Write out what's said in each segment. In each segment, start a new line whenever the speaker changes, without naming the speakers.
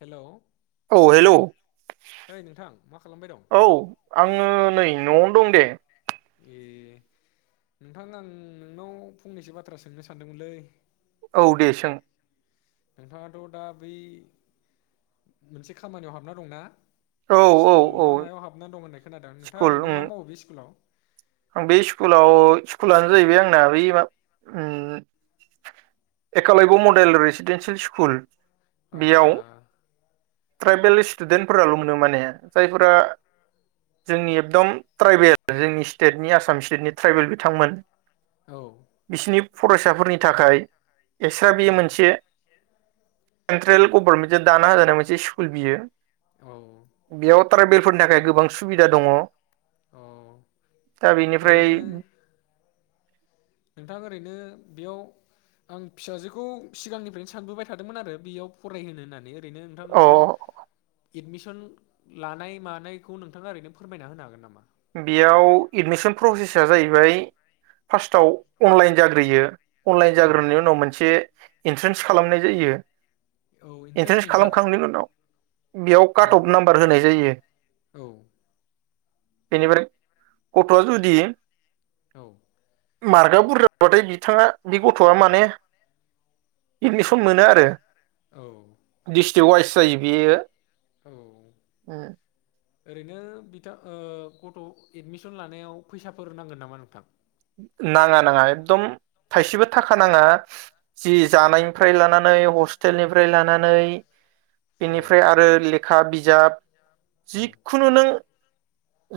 Hello
औ hello
ओइ नोंथां मा खालामबाय दं
औ आङो नै न'आवनो दं दे
ए नोंथां आं नोंनाव फंनैसो बाथ्रा सोंनो सानदोंमोनलै
औ दे सों
नोंथाङाथ' दा बै मोनसे खामानियाव हाबना दंना
औ औ
स्कुल
औ
ना मायाव हाबना दं होननाय खोनादों नोंथाङा
स्कुल उम
ओरैनो मा मावो बे स्कुलाव?
आं बे स्कुलाव-स्कुलानो जाहैबाय आंना बै मा उम एकालयब' मडेल रेसिदेेनसियेल स्कुल बेयाव
आदसा
ट्राइबेलिस स्टुदेन्टफोराल' मोनो माने जायफोरा जोंनि एकदम ट्राइबेल जोंनि स्टेटनि आसाम स्टेटनि ट्राइबेल बिथांमोन
औ
बिसिनि फरायसाफोरनि थाखाय। [unintelligible]
औ
बियो मोनसे सेन्ट्रेल गभर्नमेन्टजों दाना होजानाय मोनसे स्कुल बियो।
औ
बेयाव ट्रायभेलफोरनि थाखाय गोबां सुबिदा दङ।
औ औ
दा बेनिफ्राय
नोंथां ओरैनो बेयाव आं फिसाजोखौ सिगांनिफ्रायनो सानबोबाय थादोंमोन आरो बेयाव फरायहोनो होननानै। ओरैनो नोंथां
अ
बेयाव एडमिसन लानाय मानायखौ नोंथाङा ओरैनो फोरमायना होनो हागोन नामा?
बेयाव एडमिसन प्रसेस जाहैबाय फार्स्टआव अनलाइन जाग्रोयो। अनलाइन
औ
जाग्रोननि उनाव मोनसे इन्ट्रेन्स खालामनाय जायो।
औ एन्ट्रेन्स
इन्ट्रेन्स
एगजाम
खालामखांनायनि उनाव बेयाव
औ
काट अफ नाम्बार होनाय जायो।
औ
बेनिफ्राय गथ'आ जुदि
औ
मार्कआ बुरजा जाबाथाय बिथाङा बे गथ'आ माने एडमिसन मोनो आरो।
औ
[unintelligible] [unintelligible] जायो बेयो
औ ओरैनो बिथां ओ गथ' एडमिसन लानायाव फैसाफोर नांगोन नामा नोंथां?
नाङा नाङा एकदम थाइसेबो थाखा नाङा जि जानायनिफ्राय लानानै हस्टेलनिफ्राय लानानै।
औ
बेनिफ्राय आरो लेखा बिज [unintelligible] [unintelligible]
औ
जिखुनु नों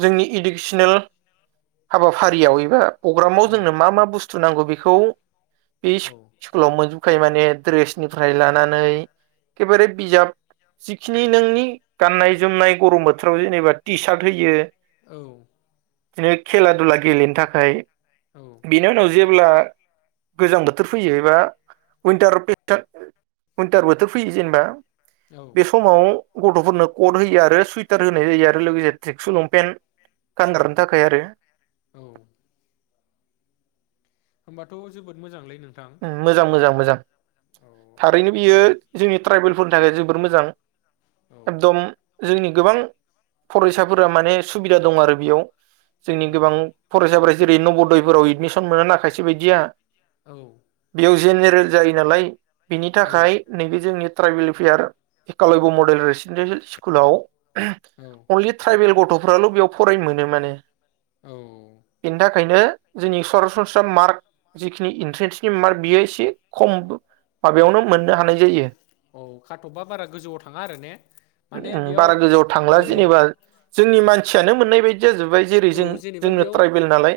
जोंनि इडुकेसनेल हाबाफारियाव एबा पग्रामाव
औ
जोंनो मा मा बुस्थु नांगौ? बेखौ बे
औ
सकुल आव [unintelligible] माने दड्रेसनिफ्राय लानानै एखेबारे बिजाब जिखिनि नोंनि गाननाय जोमनाय गरम बोथोराव जेनेबा टि सार्ट होयो।
औ
बिदिनो खेला दुला गेलेनो थाखाय
औ
बिनि उनाव जि जेब्ला गोजां बोथोर फैयो एबा उइन्टार उइन्टार बोथोर फैयो जेनेबा
औ
बे समाव गथ'फोरनो कट होयो आरो सुवइटार होनाय जायो आरो लोगोसे ट्रेकसुलंपेन्ट गानग्रारानो थाखाय आरो
औ होमबाथ' जोबोद मोजांलै नों
उम मोजां मोजां मोजां।
औ
थारैनो
आंबो
बियो जोंनि ट्राइबेलफोरनि थाखाय जो बोर मोजां
औ
एकदम जोंनि गोबां फरायसाफोरा माने सुबिदा दं आरो बेयाव
औ
जोंनि गोबां फरायसाफोरा जेरै नब दयफोराव एदमिसन मोना खायसे बायदिया
औ।
बेयाव जेनेरेल जायो नालाय बिनि थाखाय
औ
नैबे जोंनि ट्राइबेल फियार एकालयब' मडेल रेसिडेन्सियेल स्कुलाव अननेक ट्राइबेल गथ'फ्राल' बेयाव फरायनो मोनो माने।
औ
बेनि थाखायनो जोंनि सरासनस्रा मार्क जिखिनि इन्ट्रेन्स नि मार्क बियो एसे खम माबायावनो मोन नो हानाय जायो
औ खाथबा बारा गोजौआव थाङा आरो ने माने
उम
बेयाव
बारा गोजौयाव
ओ
थांला जेनेबा जोंनि मानथियानो मोनाय बाय
औ जेनेबा बेयाव
नालाय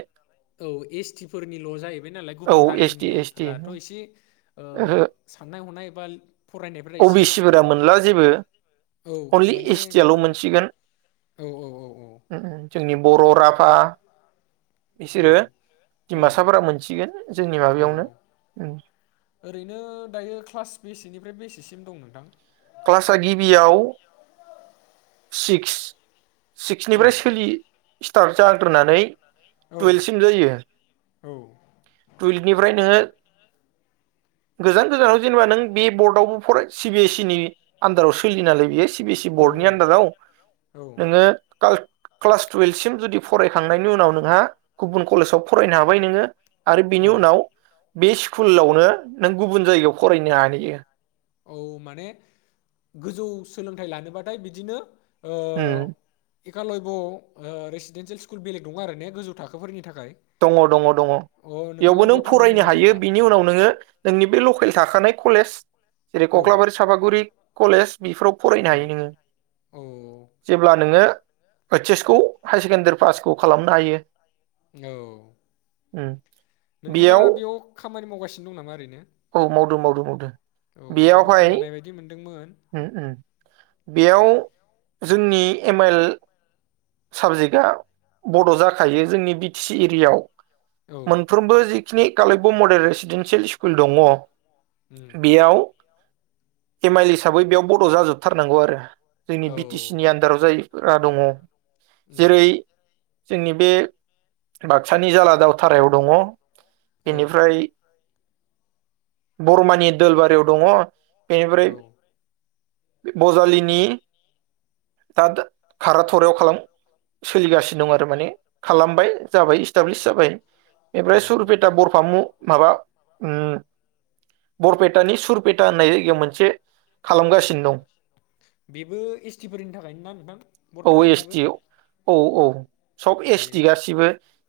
औ एस टि फोरनिल' जाहैबाय नालाय गुबुन
औ एस
हारिनि
टि
नि
एस टि
फोरथ' एसे ओ
ओहो
साननाय हनाय बा फरायनायफोरा
अ बि
एसे
सि फोरा मोनला जेबो
औ
अनलि
माने
एस टि आल'
गुबुन
मोनसिगोन
औ औ औ औ।
जोंनि बर' राभा
औ
बिसोरो दिमासाफोरा
औ
मोनसिगोन जोंनि
औ
माबायावनो
ओरैनो दायो क्लास बेसेनिफ्राय बेसे सिम दं नोंथां?
क्लास गिबियाव सिक्स
औ
सिक्सनिफ्राय सोलि स्टार्ट जाग्रोनानै
औ
टुयेल्भ सिम जायो
औ
टुयेल्भनिफ्राय नोङो गोजान गोजानाव जेनेबा नों बे बर्डआवबो फराय सिबिएस इ नि आन्दाराव सोलियो नालाय बियो सि बि सि बर्ड नि
औ
आनदाराव
औ
नोङो काल क्लास टुवेल्भसिम जुदि फरायखांनायनि उनाव नोंहा गुबुन कलेजाव फरायनो हाबाय नोङो आरो बिनि
औ
उनाव बे स्कुलावनो नों गुबुन जायगायाव फरायनो हानाय यो
औ माने गोजौ सोलोंथाइ लानोबाथाय बिदिनो ओ
हम
एकालयब' रेसिडेन्सियेल स्कुल बेलेग दङ आरो ने गोजौ थाखोफोरनि थाख
दङ दङ दङ बेयावबो नों
बेयाव थांनांगोन
फरायनो
नामा
हायो
होमबा
बिनि उनाव नोङो नोंनि बे लकेल थाखानाय कलेज जेरै
औ
कख्लाबारि साफागुरि कलेज बेफोराव फरायनो
औ
हायो नोङो
औ
जेब्ला नोङो ओतच एस खौ हाइ सेकेण्डारि पासखौ खालामनो हायो
औ
उम
नोंथाङा बेयाव खामानि मावगासि सिनो दं नामा ओरैनो
औ मावदो माव दो मावदो
औ आंबो
बेयावहाय
खोनानाय बायदि मोनदोंमोन
उम उम बेयाव जोंनि एम आइल साबजेक्टआ बड' जाखायो जोंनि बि टि सि एरियायाव
औ
मोनफ्रोमबो जि स्नि कलयब' मडेल रेसिडेन्सियेल स्कुल दङ
उम
बेयाव एम आइल हिसाबै बेयाव बड' जाजोबथारनांगौ आरो जोंनि
औ
बि टि सि नि आन्दाराव जायो फुरा दङ जेरै
उम
जोंनि बे बाक्सानि जाला दावथारायाव दङ
औ
बेनिफ्राय बरमानि दोलबारियाव दङ
औ
बेनिफ्राय ब'जालिनि दा खारा थरायाव खालाम, सोलिगासिनो दं आरो माने खालामबाय जाबाय इस्टाब्लिस जाबाय। बेनफ्राय
औ
सुरुपेटा बरफामु माबा उ बरपेट दानि सुरपेटा होननाय जायगायाव मोनसे खालामगासिनो दं
बेबो एस टिफोरनि थाखायनो ना नोंथां
औ एस
बरपेटानियाबो
टि औ औ सब
ए
एस टि गासिबो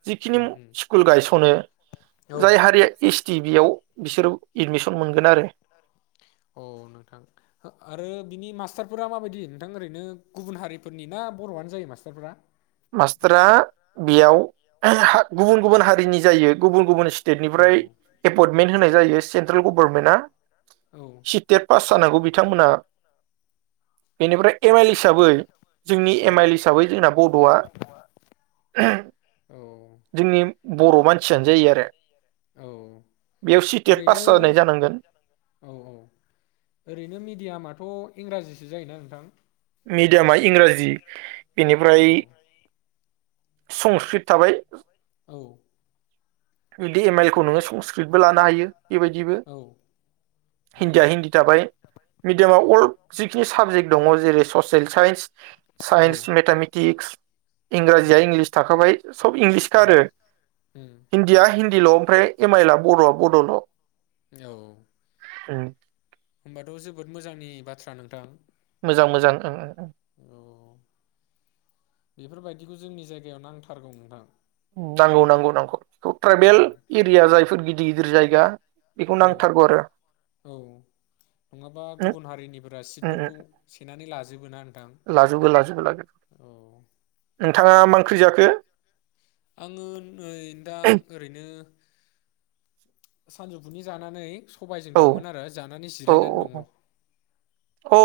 जिखिनि
उम उम
स्कुल गायस'नो जाय
औ
हारिया एस बेयाव बिसोर एदमिसन मोनगोन आरो।
अ नोंथां आरो बिनि मास्टारफोरा माबायदि नोंथां ओरैनो गुबुन हारिफोरनि ना बर'आनो जायो मास्टारफोरा
मास्टारा बेयाव गुबुन गुबुन हारिनि जायो गुबुन गुबुन
औ
स्टेटनिफ्राय एपइन्टमेन्ट होनाय जायो सेन्ट्रेल गभर्नमेन्टआ
औ
सितेट पास जानांगौ बिथांमोना बेनिफ्राय एम आइल हिसाबै जोंनि
औ
एम आइल हिसाबै जोंना बर ज [inaudible] [unintelligible]
औ
बर' मानसियानो जायो आरो
औ
बेयाव सिटेट
ओरैनो
पास जानाय जानांगोन
औ औ ओरैनो मिडियामाथ' इंराजि बिदि जायोना नोंथां
मिडियामा इंराजि
औ
बेनिफ्राय संस्कृत थाबाय।
द [inaudible] [unintelligible]
बिदि एम आइल खौ नोङो संस्कृतबो लानो हायो बेबायदिबो
औ
हिन्दीया हिन्दी थाबाय
औ
मिडियामाव अल जिखिनि साबजेक्ट दङ जेरै ससेेल साइन्स साइन्स
औ
मेथामेटक्स
उम
इंराजिया इंलिस थाखाबाय सब इंलिसखा
उम
आरो
उम
या हिन्दील' ओमफ्राय एम आइलआ बर'आ बड'ल'
औ
[unintelligible] [inaudible]
होमबाथ' जोबोद मोजांनि बाथ्रा नोंथां
मोजां मोजां ओ
औ बेफोरबायदिखौ जोंनि जायगायाव नांथारगौ नोंथां
नांगौ नांगौ नांगौ बेखौ ट्राइबेल
औ
एरिया जायफोर गिदिर गिदिर जायगा बेखौ
औ
नांथारगौ आरो
औ नङाबा
उम
गुबुन हारिनिफोरा
उम
सिटफोरखौ सेनानै लाजोब जो बोना
लाजोबो लाजोबो लागोन नोंथाङा मा ओंख्रि जाखो
आङो नै दा ओरैनो सानजौफुनि जानानै सबायजों
औ
दाउमोन आरो जानानै
औ
जिरायनानै दङ
औ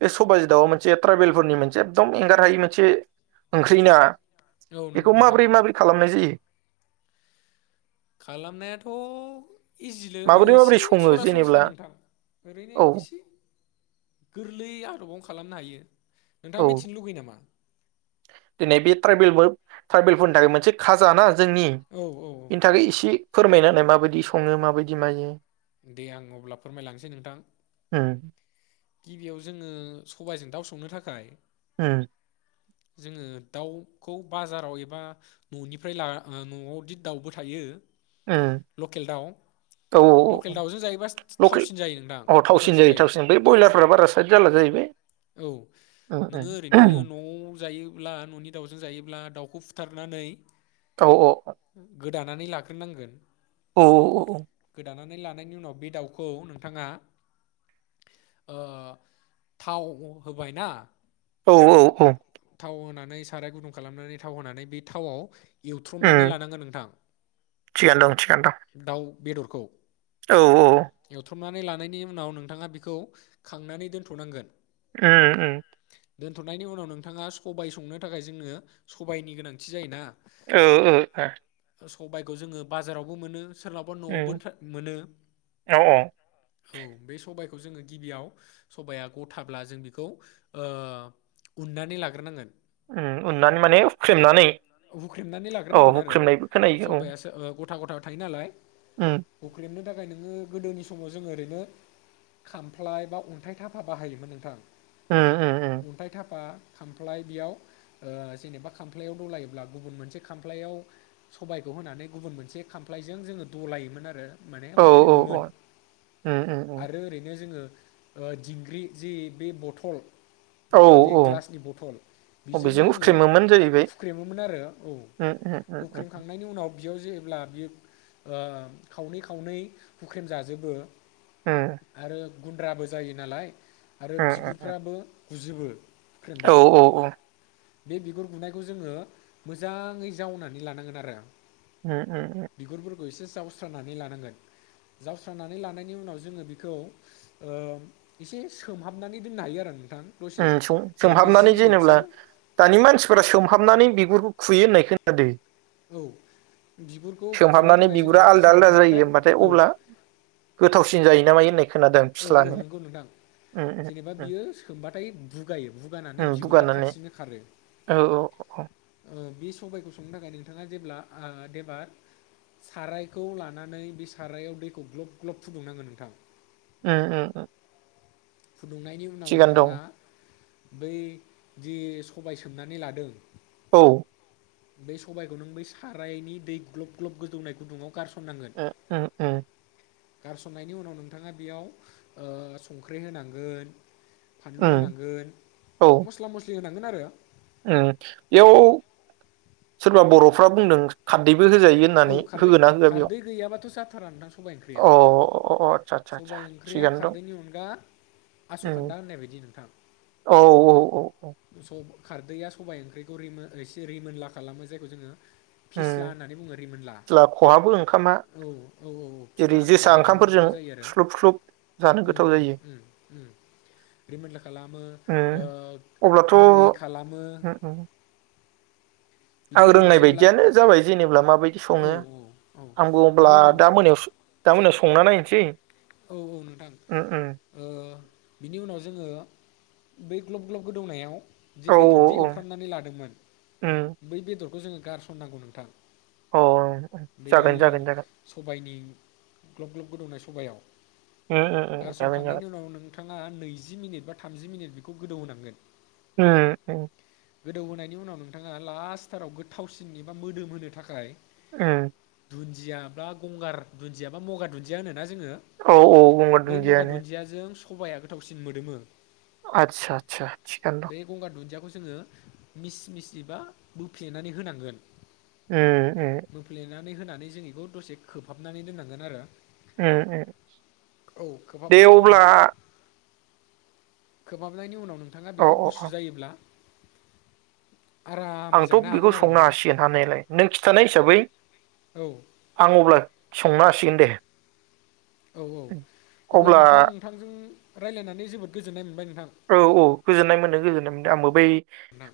बे सबायजो दावा मोनसे ट्राइबेलफोरनि मोनसे एकदम एंगारहायि मोनसे ओंख्रिना?
औ
बेखौ
नंगौ नोंथां
माबोरै माबोरै खालामनाय जायो?
खालामनायाथ' इजिलै
माबोरै माबोरै
इसे
सङो
सरासनस्रा
जेनेब्ला
नोंथां ओरैनो
औ
एसे गोरलै आ [unintelligible] खालामनो हायो।
औ
नोंथाङा मिथिनो लुगैयो नामा
दिनै बे ट्राइबेलबो ट्राइबेलफोरनि थाखाय मोनसे खाजाना जोंनि
औ औ
बेनि थाखाय इसे फोरमायना होनाय माबायदि सङो माबायदि मायो
दे आं अब्ला फोरमायलांसै नोंथां
उम
गिबियाव जोङो सबायजों दाउ संनो थाखाय
होम
जोङो दाउखौ बाजाराव एबा न'निफ्राय ला न'आवदि दाउबो थायो।
उम
लकेल दाउ
औ औ
लकेल दाउजों जायोब्ला
लकेल
थावसिन जायो नोंथां
अ थावसिन
गोथावसिन जायो।
थावसिन बै ब्रयलारफ्रा बारा साइद जाला जाहैबाय
औ
उम
नोङो ओरैनो
उम
न'आव जायोब्ला न'नि दाउजों जायोब्ला दाउ खौ फुथारनानै
औ-औ
दानानै लाग्रोनांगोन।
औ-औ
दानानै लानायनि उनाव बे दाउखौ नोंथाङा थाव होबाय ना
औ-औ-औ
थाव होनानै साराय गुदुं खालामनानै थाव होनानै बे थावाव
ओम‌ थिगानो दं थिगानो दं
दाउ बेदरखौ
औ-औ
बुथुमनानै लानायनि उनाव नोंथाङा बेखौ खांनानै दोन्थ'नांगोन
ओम ओम
दोनथ'नायनि उनाव नोंथाङा सबाय संनो थाखाय जोंनो सबायायनि गोनांथि जायोना
ओ-ओ
सबायखौ जोङो बाजाराव मोनो सोरलाबा न'आवबो
उम
मोनो
औ औ
औ बे सबबायखौ खौ जोङो गिबियाव सबाया गथाब्ला जों बेखौ उन्नानै लाग्रोनांगोन
उम उननानै माने हुख्रेमनानै
हुख्रेमनानै
औ
लाग्रोनांगोन आरो
हुख्रेमनायबो खोनायो औ
सबाइासो गथा गथा थायो नालाय
उम
हुख्रेबनो थाखाय नों [unintelligible] गोदोनि समाव जोङो ओरैनो खामफ्लाय बा अन्थाइ थाफा बाहायोमोन नोंथां।
उम उम
अन्थाय थाफा खामफ्लाय बेयाव ओ जेनेबा खामफ्लायाव दौलायो अब्ला गुबुन मोनसे खामफ्लायाव सबायखौ होनानै गुबुन मोनसे खामफ्लायजों जोङो दलायोमोन आरो। माने
औ औ
हुख्रेमोमोन
औ उम उम उम
आरो ओरैनो जोङो ओ दिंग्रि जि बे बथल
औ
बे
औ
ग्लासनि बथल
अ
बेजोंबो
बेजों
जोङो
हुख्रेमोमोन जाहैबाय
हुख्रेम [unintelligible] औ
उम उम उम
हुख्रेम खांनायनि उनाव बियाव जेब्ला बियो ओ खावनै खावनै हुख्रेम जाजोबो
उम
आरो गुन्द्राबो जायो नालाय आरो
उम उम
बिगुरफ्राबो गुजिबो
औ औ औ
बे बिगुर गुनायखौ जोङो मोजाङै जावनानै लानांगोन आरो।
उम उम उम
बिगुरफोरखौ एसे जावस्रानानै लानांगोन जावस्रानानै लानायनि उनाव जोङो बेखौ ओ एसे सोमहाबनानै दोननो हायो आरो। नोंथां दसे
उम सं
ओरैनो जि
सोहाबनानै
मिनिटसो
जेनेब्ला दानि मानसिफोरा सोमहाबनानै बिगुरखौ खुयो होननाय खोनादो।
औ बिगुरखौ खुनो
सोमहाबनानै
थाखाय जोङो
बिगुरा आलदा आलदा जायो
सोमहाबबाथाय
होमबाथाय
औ
अब्ला गोथावसिन जायो ना मायो। होननाय खोनादों
औ औ
फिस्लानो
नंगौ नोंथां
उम उम
जेनेबा
उम
बियो सोमबाथाय बुगायो बुगानानै
उम
बिगुरा
बुगानानै
खारसिनो खारो।
औ औ औ
बे सबायाइखौ संनो थाखाय नोंथाङा जेब्लाब ओ देबार सारायखौ लानानै बे सारायाव दैखौ ग्लब ग्लब फुदुंनांगोन नोंथां।
उम ओ औ
फुदुंनायनि उनाव नोंथाङा बै जि सबाय सोमनानै लादों
औ
बे सबाइखौ नों बै सारायनि दै ग्लब ग्लब गोदौनाय गुदुंआव
उम -उम- उम
गारसननायनि उनाव नोंथाङा बेयाव ओ संख्रै होनांगोन। फानलु
उम
होनांगोन
औ
मस्ला मस्लि होनां आरो
बेयाव सोरबा बर'फ्रा बुंदों खरदै- होजायो
औ
होननानै
खारदै
होगोना होआ बेयाव
खारदै गैयाबाथ' जाथारा
अ-अ-अ--आतसा-
सबायाइ ओंख्रिया खारदैनि अनगा
उम
आस'खान्दा होननाय बायदि नोंथां-
अ औ
स' खारदैया सबाइ ओंख्रिखौ रि एसे रिमोनला खालामो जायखौ जोङो-
उम
फिस्ला होननानै बुङो रिमोनला
फिस्ला खहाबो ओंखामा
औ -औ -औ -फिस्ला
जेरै
फिला
जोसा
रिमोनला
ओंखामफोरजों
जायो आरो
स्लुब स्लुब जानो
उम
गोथाव जायो
उम‌ रिमोनन्ला खालामो।
उम अब्लाथ'
गुरै
उम
खालामो-
उम
बिनि
आं
उनाव
रोंनाय
जेब्ला
बायदियानो जाबाय जेनेबब्ला माबायदि
औ
सङो
औ
आं बुब्ला
बिनि उनाव
दा मोनायाव- दामोनाव संना नायसै-
औ- औ नोंथां ओ बिनि उनाव जोङो- बै ग्लब ग्लब गोदौनायाव- जि
औ
बेदरदि
औ उम
एवफ्रामनानै लादोंमोन बै बेदर- खौ जोङो गारसनांगौ नोंथां।
औ
बै सबायनि- ग्लब ग्लब गोुदौनाय सबायाव-
उम -उम जागोन -जागोन
नोंथांआ नैजि मिनिट बा थामजि मिनिट बेखौ गोदौ होनांगोन।
उम उम
गोदौहोनायनि उनाव नोंथाङा लास्टथाराव गोथावसिन एबा मोदोम होनो थाखाय-
उम
दुन्दियायाबा गंगार दुन्दियायाबा मगार दुन्दिया होनो ना?
औ औ
ज
गंगार
बै मगा
दुन्दियानो
दुनदियाजों- सबाइाया गोथावसिन मोदोमो।
आतसा आतसा थिगानो
बे
दं।
गंगार दुन्दियाखौ जोङो- मिस मिस एबा बोफ्लेनानै होनांगोन।
उम उम
नानै होनानै जों बेखौ दसे खोबहाबनानै दोननांगोन आरो-
उम उम‌
औ
दे
खोबहाबनायनि
अब्ला-
खोमाबनायनि उनाव नों नोंथाङा
अ
बेखौ
अ
गुसु जायोब्ला आरामै
आंथ'
जानो
बेखौ
हागोन आरो
संनो
नोंथां
हासिगोन हानायलाय नों खिन्थानाय हिसाबै
औ
आं अब्ला। संना हासिगोन दे
औ औ अब्ला नोंथां नोंथांजों। रायलायनानै जोबोद गोजोननाय मोनबाय। नोंथां
औ औ गोजोननाय मोनो गोजोननाय मोनो। आंबो बै।
ना।